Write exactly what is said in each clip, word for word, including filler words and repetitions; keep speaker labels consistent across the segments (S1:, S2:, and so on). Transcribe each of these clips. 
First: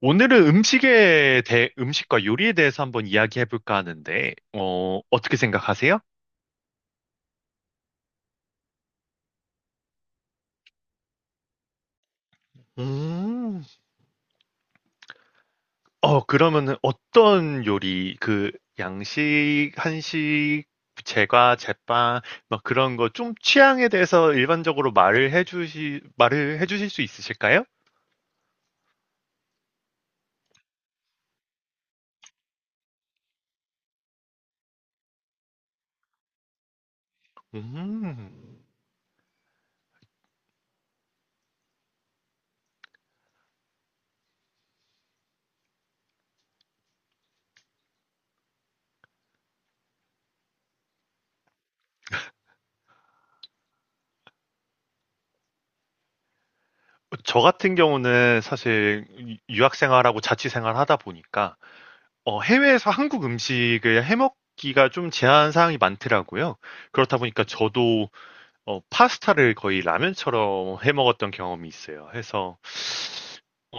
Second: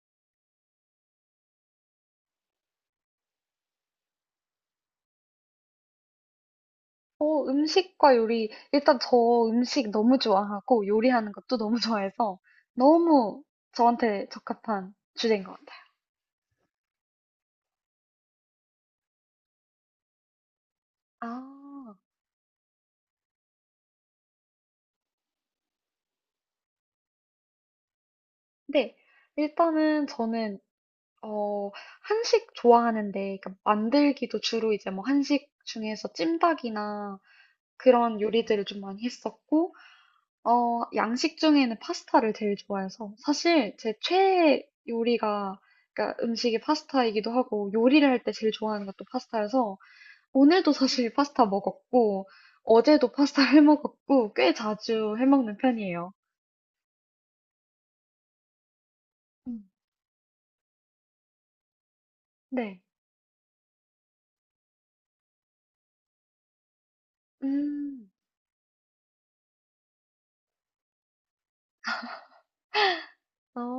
S1: 오늘은 음식에 대, 음식과 요리에 대해서 한번 이야기해볼까 하는데, 어, 어떻게 생각하세요?
S2: 어, 음식과 요리. 일단 저 음식 너무 좋아하고 요리하는 것도 너무 좋아해서 너무
S1: 음.
S2: 저한테 적합한 주제인 것 같아요.
S1: 어, 그러면은 어떤 요리, 그, 양식, 한식, 제과,
S2: 아,
S1: 제빵, 막 그런 거 좀 취향에 대해서 일반적으로 말을 해주시, 말을 해주실 수 있으실까요?
S2: 네. 일단은 저는, 어, 한식 좋아하는데, 그러니까 만들기도 주로 이제 뭐 한식 중에서 찜닭이나 그런
S1: 음.
S2: 요리들을 좀 많이 했었고, 어, 양식 중에는 파스타를 제일 좋아해서 사실 제 최애 요리가 그러니까 음식이 파스타이기도 하고 요리를 할 때 제일 좋아하는 것도 파스타여서 오늘도 사실 파스타 먹었고, 어제도 파스타 해 먹었고, 꽤 자주 해 먹는 편이에요.
S1: 저 같은 경우는 사실 유-
S2: 음.
S1: 유학 생활하고 자취 생활 하다 보니까, 어
S2: 네.
S1: 해외에서 한국 음식을 해 먹기가 좀 제한 사항이 많더라고요. 그렇다 보니까 저도
S2: 음,
S1: 어 파스타를 거의 라면처럼 해 먹었던 경험이 있어요. 해서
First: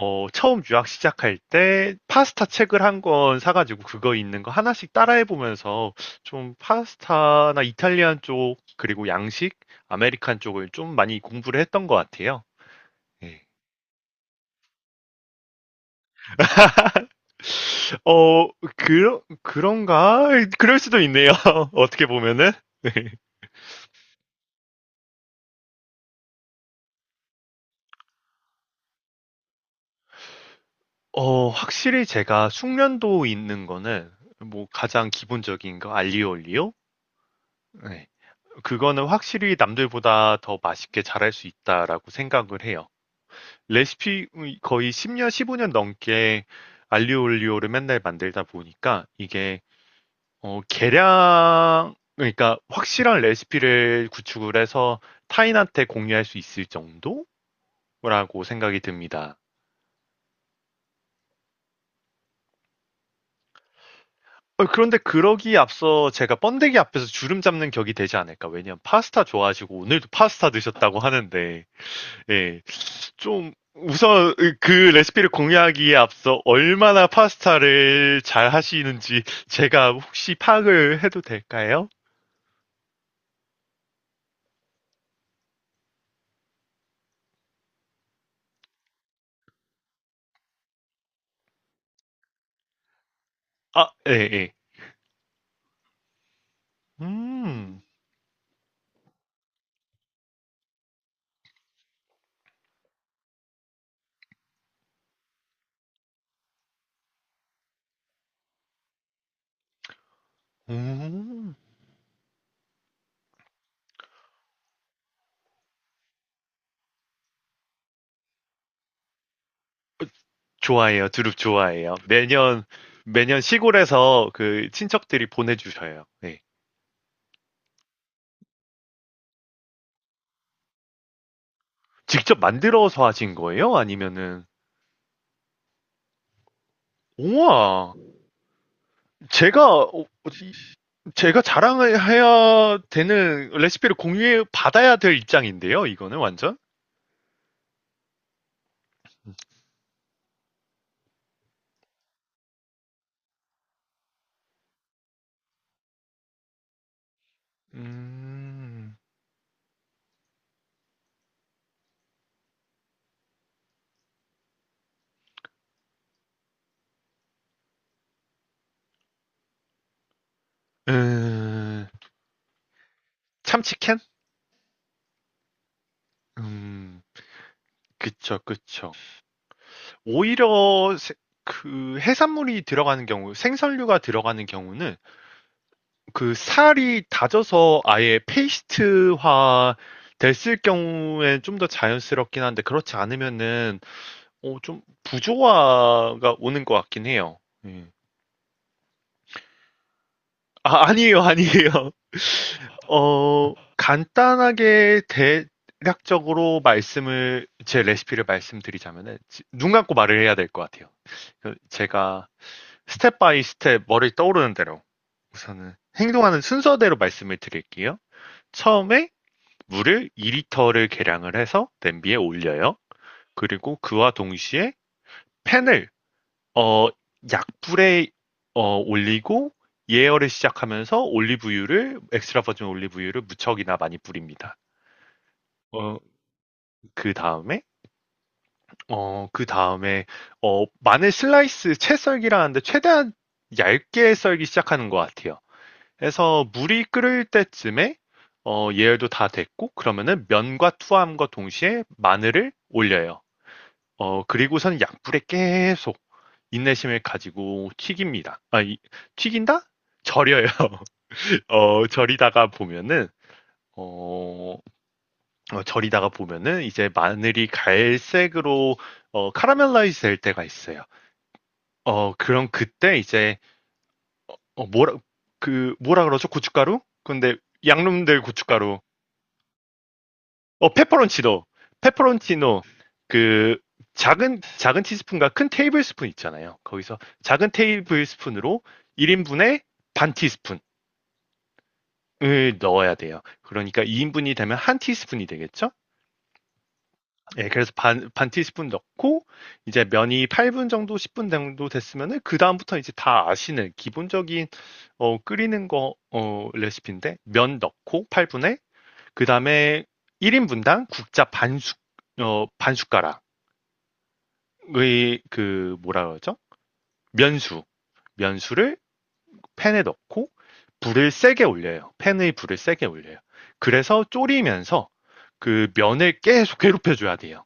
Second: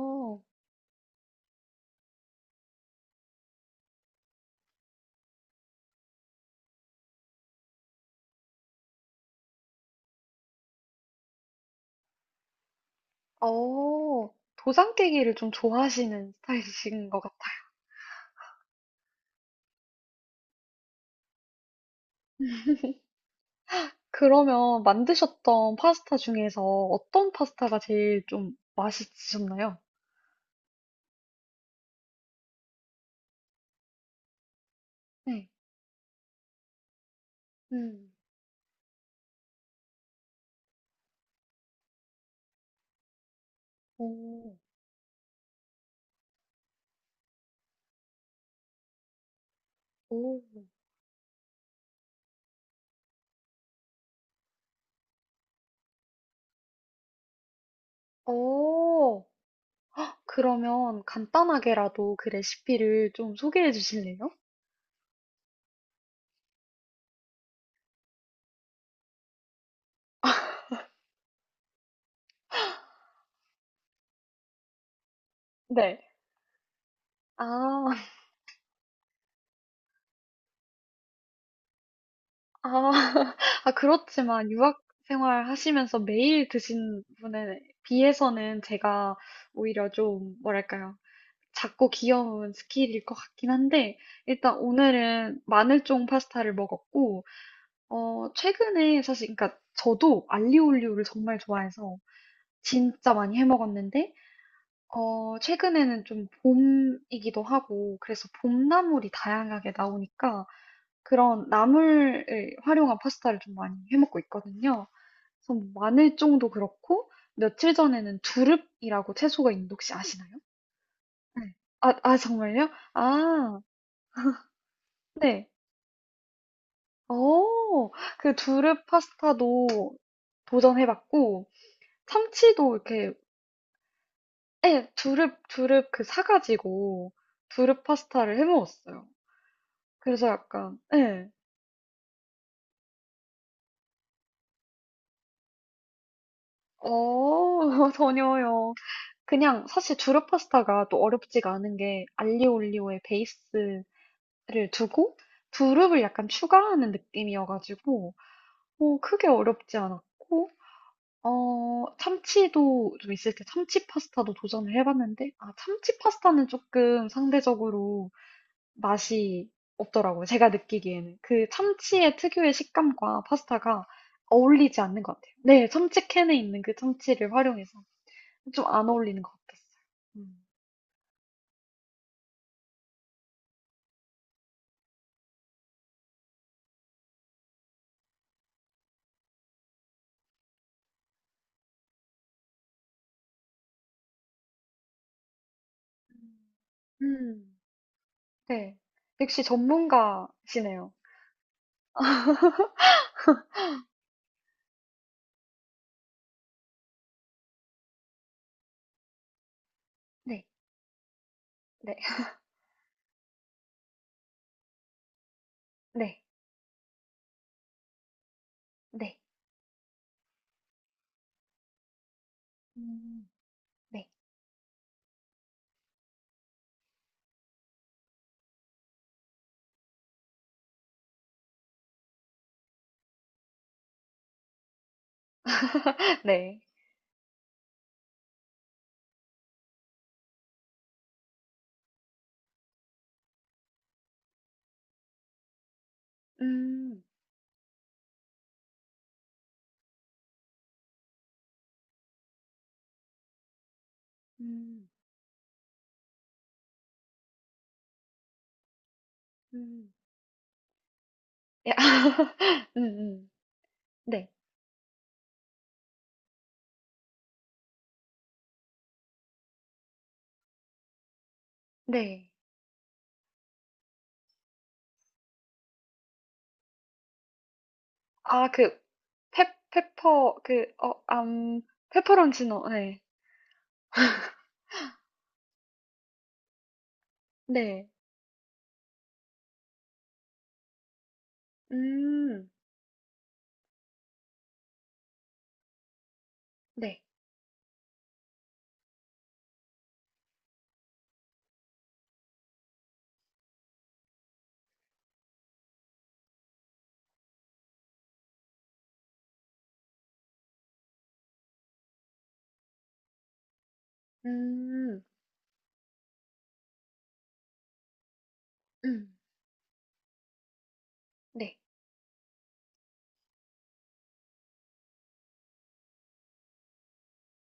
S1: 어 처음 유학 시작할 때 파스타 책을 한 권 사 가지고 그거 있는 거 하나씩 따라해 보면서 좀 파스타나 이탈리안 쪽 그리고 양식, 아메리칸 쪽을 좀 많이 공부를 했던 것 같아요. 예.
S2: 어, 도장깨기를 좀 좋아하시는 스타일이신 것 같아요.
S1: 어 그 그런가? 그럴 수도 있네요, 어떻게 보면은. 네.
S2: 그러면 만드셨던 파스타 중에서 어떤 파스타가 제일 좀 맛있으셨나요?
S1: 어, 확실히 제가 숙련도 있는 거는 뭐 가장
S2: 네.
S1: 기본적인 거 알리오 올리오? 네.
S2: 음,
S1: 그거는 확실히 남들보다 더 맛있게 잘할 수 있다라고 생각을 해요. 레시피
S2: 오,
S1: 거의 십 년, 십오 년 넘게 알리오 올리오를 맨날 만들다 보니까 이게
S2: 오,
S1: 어, 계량 그러니까 확실한 레시피를 구축을 해서 타인한테 공유할 수 있을 정도라고 생각이
S2: 오.
S1: 듭니다.
S2: 그러면 간단하게라도 그 레시피를 좀 소개해 주실래요?
S1: 어 그런데 그러기에 앞서 제가 번데기 앞에서 주름 잡는 격이 되지 않을까. 왜냐면 파스타 좋아하시고 오늘도 파스타 드셨다고 하는데, 예, 좀 우선 그 레시피를 공유하기에
S2: 네.
S1: 앞서 얼마나
S2: 아,
S1: 파스타를 잘 하시는지 제가 혹시 파악을 해도 될까요?
S2: 아, 아, 그렇지만 유학 생활 하시면서 매일 드신 분에 비해서는 제가 오히려 좀, 뭐랄까요. 작고 귀여운 스킬일 것 같긴
S1: 아,
S2: 한데,
S1: 예, 예.
S2: 일단 오늘은 마늘종 파스타를 먹었고,
S1: 음,
S2: 어, 최근에 사실, 그러니까 저도 알리올리오를 정말 좋아해서 진짜 많이 해 먹었는데, 어, 최근에는 좀 봄이기도 하고, 그래서 봄나물이 다양하게 나오니까, 그런
S1: 음.
S2: 나물을 활용한 파스타를 좀 많이 해 먹고 있거든요. 그래서 뭐 마늘종도 그렇고 며칠 전에는 두릅이라고 채소가 있는데 혹시 아시나요?
S1: 좋아해요. 두릅
S2: 네.
S1: 좋아해요.
S2: 아, 아
S1: 매년,
S2: 정말요?
S1: 매년
S2: 아
S1: 시골에서 그 친척들이
S2: 네.
S1: 보내주셔요. 네.
S2: 어. 그 두릅 파스타도 도전해 봤고
S1: 직접
S2: 참치도
S1: 만들어서
S2: 이렇게
S1: 하신 거예요? 아니면은.
S2: 예 두릅, 두릅 그 사 가지고 두릅
S1: 우와.
S2: 파스타를 해 먹었어요.
S1: 제가 어,
S2: 그래서 약간 예.
S1: 제가 자랑을 해야 되는 레시피를 공유해 받아야 될 입장인데요. 이거는 완전.
S2: 어. 전혀요. 그냥 사실 두루 파스타가 또 어렵지가 않은 게 알리오 올리오의 베이스를 두고 두릅을 약간 추가하는 느낌이어가지고
S1: 음.
S2: 뭐 크게 어렵지 않았고 어 참치도 좀 있을 때 참치 파스타도 도전을 해봤는데 아 참치 파스타는 조금 상대적으로 맛이 없더라고요. 제가 느끼기에는 그
S1: 음.
S2: 참치의 특유의 식감과 파스타가
S1: 참치캔.
S2: 어울리지 않는 것 같아요. 네, 참치 캔에 있는 그
S1: 음.
S2: 참치를 활용해서
S1: 그쵸,
S2: 좀 안
S1: 그쵸.
S2: 어울리는 것 같았어요. 음.
S1: 오히려 세- 그 해산물이 들어가는 경우 생선류가 들어가는 경우는 그 살이 다져서 아예 페이스트화 됐을 경우엔 좀 더 자연스럽긴 한데 그렇지 않으면은 어, 좀 부조화가
S2: 음.
S1: 오는 것 같긴 해요.
S2: 음.
S1: 예.
S2: 네. 역시
S1: 아,
S2: 전문가시네요.
S1: 아니에요, 아니에요. 어, 간단하게 대략적으로 말씀을, 제 레시피를 말씀드리자면은, 지- 눈 감고 말을 해야
S2: 네.
S1: 될 것 같아요. 그
S2: 네.
S1: 제가 스텝 바이 스텝 머리 떠오르는 대로 우선은
S2: 네.
S1: 행동하는 순서대로 말씀을 드릴게요. 처음에
S2: 네.
S1: 물을 이 리터를 계량을 해서 냄비에 올려요.
S2: 음.
S1: 그리고
S2: 네.
S1: 그와 동시에 팬을 어, 약불에 어, 올리고 예열을 시작하면서 올리브유를 엑스트라 버진 올리브유를 무척이나 많이 뿌립니다. 어,
S2: 네.
S1: 그 다음에 어, 그 다음에 어, 마늘 슬라이스 채 썰기라는데 최대한 얇게 썰기 시작하는 것 같아요. 그래서 물이
S2: 음.
S1: 끓을 때쯤에 어, 예열도 다 됐고 그러면은 면과 투하함과 동시에 마늘을 올려요. 어, 그리고서는
S2: 음.
S1: 약불에 계속 인내심을 가지고 튀깁니다. 아, 이- 튀긴다?
S2: 음.
S1: 절여요.
S2: 야
S1: 어, 절이다가
S2: 음
S1: 보면은,
S2: 음. 네.
S1: 어, 어, 절이다가 보면은 이제 마늘이 갈색으로, 어, 카라멜라이즈 될 때가 있어요. 어,
S2: 네.
S1: 그럼 그때 이제, 어, 뭐라, 그, 뭐라 그러죠? 고춧가루? 근데 양놈들
S2: 아
S1: 고춧가루.
S2: 그 페 페퍼 그
S1: 어,
S2: 어
S1: 페퍼론치노.
S2: 암
S1: 페퍼론치노.
S2: 페퍼론치노. 네
S1: 그 작은 작은 티스푼과 큰 테이블 스푼 있잖아요. 거기서 작은
S2: 네.
S1: 테이블 스푼으로 일 인분에 반 티스푼을
S2: 음.
S1: 넣어야 돼요. 그러니까 이 인분이 되면 한 티스푼이 되겠죠?
S2: 네.
S1: 예, 그래서 반, 반 티스푼 넣고 이제 면이 팔 분 정도 십 분 정도 됐으면은 그 다음부터 이제 다 아시는 기본적인 어, 끓이는 거 어, 레시피인데 면 넣고 팔 분에 그 다음에 일 인분당 국자 반 숟, 어, 반 숟가락
S2: 음.
S1: 의 그 뭐라 그러죠? 면수 면수를
S2: 음.
S1: 팬에 넣고 불을 세게
S2: 네.
S1: 올려요. 팬의 불을 세게 올려요. 그래서 졸이면서 그 면을 계속 괴롭혀줘야 돼요.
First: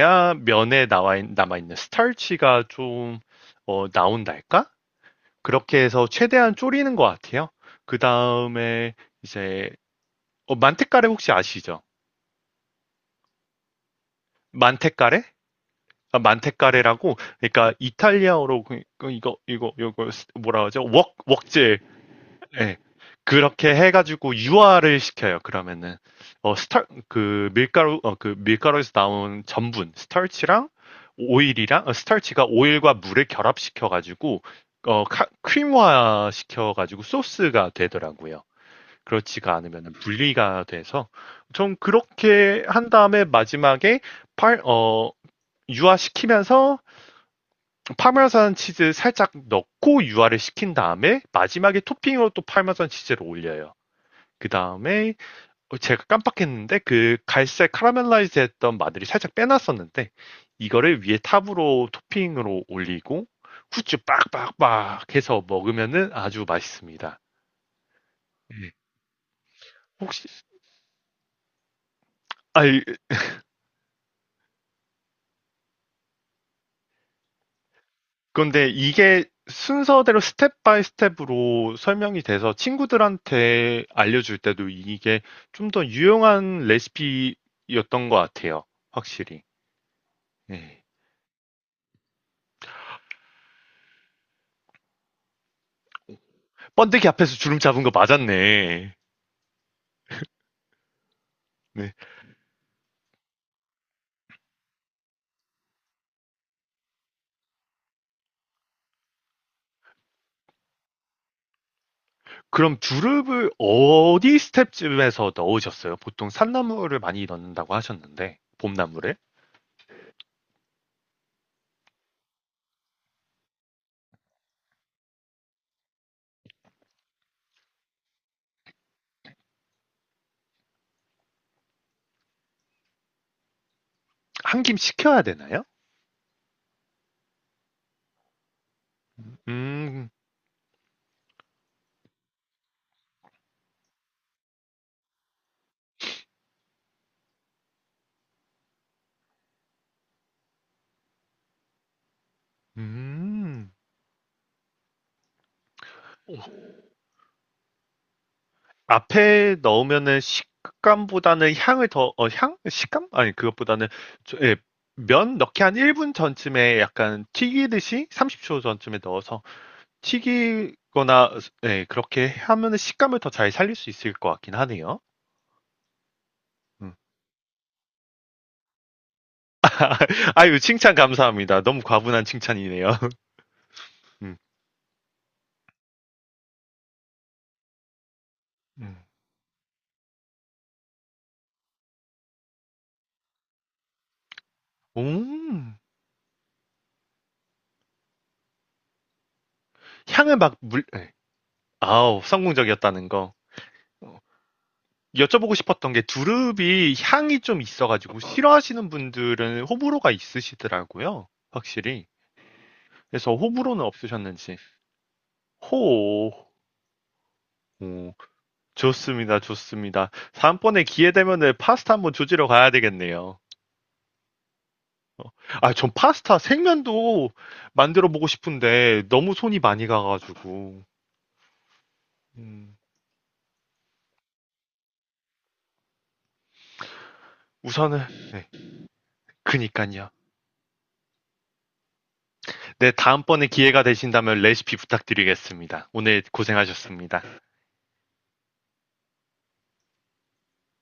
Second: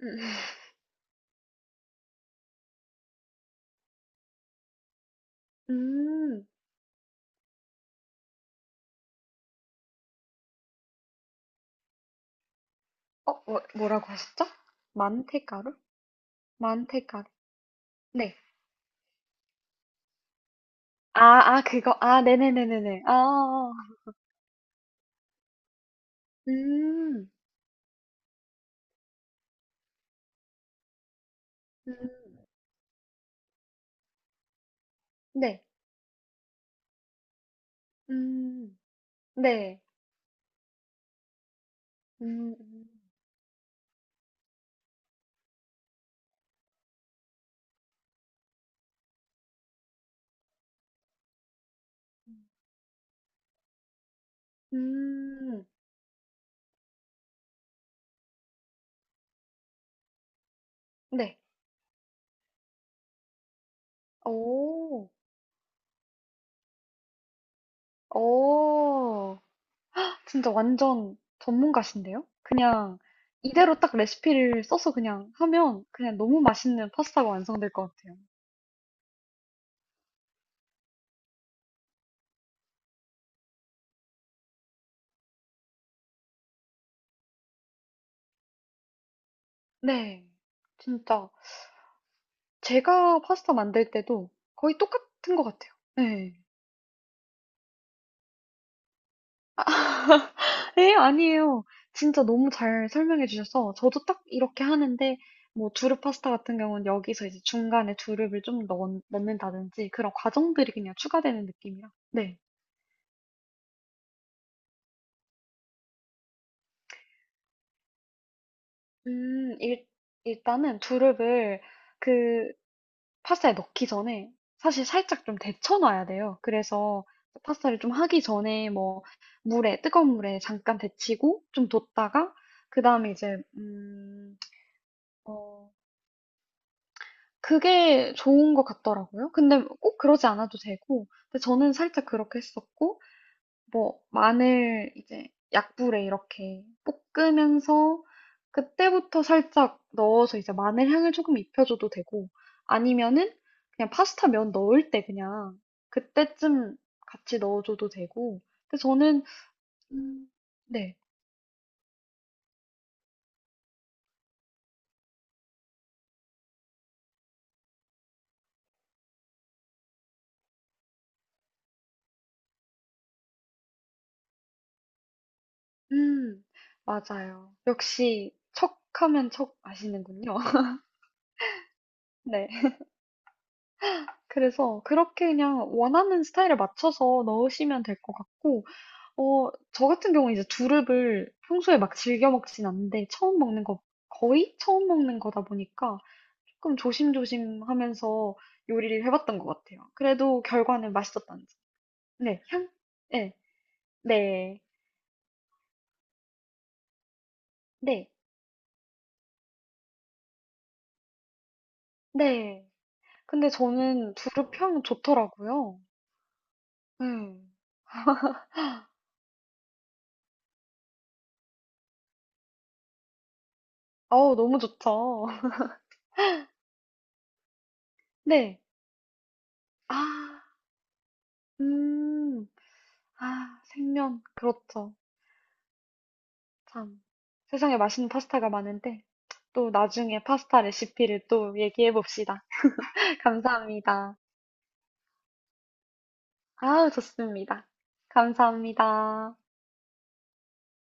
S2: 음.
S1: 면에 나와 남아 있는 스타치가 좀 어, 나온달까? 그렇게 해서
S2: 음.
S1: 최대한 졸이는 것 같아요. 그 다음에 이제 어, 만테카레 혹시 아시죠?
S2: 어 뭐 뭐라고 하셨죠?
S1: 만테카레?
S2: 만테가루
S1: 아,
S2: 만테
S1: 만테카레라고
S2: 가루
S1: 그러니까
S2: 네.
S1: 이탈리아어로 그- 그 이거 이거 이거 뭐라 하죠? 웍
S2: 아, 아,
S1: 웍젤.
S2: 그거. 아,
S1: 네.
S2: 네네네네네. 아, 아,
S1: 그렇게 해
S2: 아.
S1: 가지고 유화를 시켜요. 그러면은 어 스타
S2: 음,
S1: 그 밀가루 어 그 밀가루에서 나온 전분, 스타치랑 오일이랑 어,
S2: 음,
S1: 스타치가 오일과 물을 결합시켜 가지고 어 카-
S2: 네.
S1: 크림화 시켜 가지고 소스가 되더라고요.
S2: 음,
S1: 그렇지가
S2: 네.
S1: 않으면 분리가 돼서 좀
S2: 음,
S1: 그렇게
S2: 음,
S1: 한 다음에 마지막에 팔 어 유화시키면서 파마산 치즈 살짝 넣고 유화를 시킨 다음에 마지막에 토핑으로 또 파마산 치즈를 올려요. 그
S2: 음,
S1: 다음에
S2: 음,
S1: 어, 제가 깜빡했는데 그 갈색 카라멜라이즈 했던 마늘이 살짝 빼놨었는데 이거를 위에
S2: 네.
S1: 탑으로 토핑으로 올리고 후추
S2: 오,
S1: 빡빡빡 해서 먹으면은 아주 맛있습니다. 음.
S2: 오.
S1: 혹시
S2: 진짜 완전 전문가신데요?
S1: 아
S2: 그냥 이대로 딱 레시피를 써서 그냥 하면 그냥 너무 맛있는 파스타가 완성될 것 같아요.
S1: 근데 이게 순서대로 스텝 바이 스텝으로 설명이 돼서 친구들한테 알려줄 때도 이게 좀 더 유용한 레시피였던 것 같아요. 확실히.
S2: 네.
S1: 네.
S2: 진짜. 제가 파스타 만들 때도 거의 똑같은 것 같아요. 네.
S1: 번데기 앞에서 주름 잡은 거 맞았네.
S2: 에, 아니에요.
S1: 네.
S2: 진짜 너무 잘 설명해 주셔서 저도 딱 이렇게 하는데 뭐 두릅 파스타 같은 경우는 여기서 이제 중간에 두릅을 좀 넣, 넣는다든지 그런 과정들이 그냥 추가되는 느낌이라. 네.
S1: 그럼 두릅을 어디 스텝쯤에서 넣으셨어요? 보통 산나물을 많이 넣는다고 하셨는데, 봄나물을?
S2: 음, 일, 일단은 두릅을 그 파스타에 넣기 전에 사실 살짝 좀 데쳐놔야 돼요. 그래서 파스타를 좀 하기 전에 뭐 물에, 뜨거운 물에 잠깐 데치고 좀 뒀다가 그 다음에 이제, 음,
S1: 한 김 식혀야 되나요?
S2: 어, 그게 좋은 것 같더라고요. 근데 꼭
S1: 음,
S2: 그러지 않아도 되고, 근데 저는 살짝 그렇게 했었고, 뭐, 마늘 이제 약불에 이렇게 볶으면서, 그때부터 살짝 넣어서 이제 마늘 향을 조금 입혀줘도 되고, 아니면은
S1: 음.
S2: 그냥 파스타 면 넣을 때 그냥 그때쯤 같이 넣어줘도 되고, 근데 저는,
S1: 앞에 넣으면은
S2: 음, 네,
S1: 식감보다는 향을 더, 어, 향? 식감? 아니, 그것보다는, 저- 예, 면 넣기 한 일 분 전쯤에 약간 튀기듯이 삼십 초 전쯤에 넣어서 튀기거나, 예, 그렇게 하면은 식감을 더 잘 살릴 수 있을 것 같긴 하네요.
S2: 음,
S1: 음.
S2: 맞아요. 역시 척하면 척 아시는군요.
S1: 아유, 칭찬 감사합니다. 너무 과분한
S2: 네.
S1: 칭찬이네요. 음.
S2: 그래서 그렇게 그냥 원하는 스타일에 맞춰서 넣으시면 될 것 같고,
S1: 음.
S2: 어, 저 같은 경우는 이제 두릅을 평소에 막 즐겨 먹진 않는데, 처음 먹는 거, 거의 처음 먹는 거다
S1: 음.
S2: 보니까 조금 조심조심 하면서 요리를 해봤던 것 같아요.
S1: 향을
S2: 그래도
S1: 막 물,
S2: 결과는
S1: 예.
S2: 맛있었다는 점.
S1: 아우,
S2: 네, 향?
S1: 성공적이었다는 거.
S2: 네, 네,
S1: 여쭤보고 싶었던 게 두릅이 향이 좀
S2: 네,
S1: 있어가지고 싫어하시는 분들은 호불호가 있으시더라고요. 확실히.
S2: 네.
S1: 그래서
S2: 근데
S1: 호불호는
S2: 저는
S1: 없으셨는지.
S2: 두릅 향 좋더라고요.
S1: 호.
S2: 네.
S1: 오, 좋습니다, 좋습니다. 다음번에 기회 되면은 파스타 한번 조지러 가야 되겠네요.
S2: 어우, 너무 좋죠.
S1: 어, 아, 전 파스타 생면도 만들어 보고
S2: 네.
S1: 싶은데 너무 손이 많이
S2: 아,
S1: 가가지고.
S2: 음.
S1: 음.
S2: 아, 생면. 그렇죠. 참. 세상에
S1: 우선은,
S2: 맛있는
S1: 네,
S2: 파스타가 많은데, 또
S1: 그니깐요.
S2: 나중에 파스타 레시피를 또 얘기해 봅시다.
S1: 네, 다음번에 기회가
S2: 감사합니다.
S1: 되신다면 레시피 부탁드리겠습니다. 오늘
S2: 아우,
S1: 고생하셨습니다.
S2: 좋습니다. 감사합니다.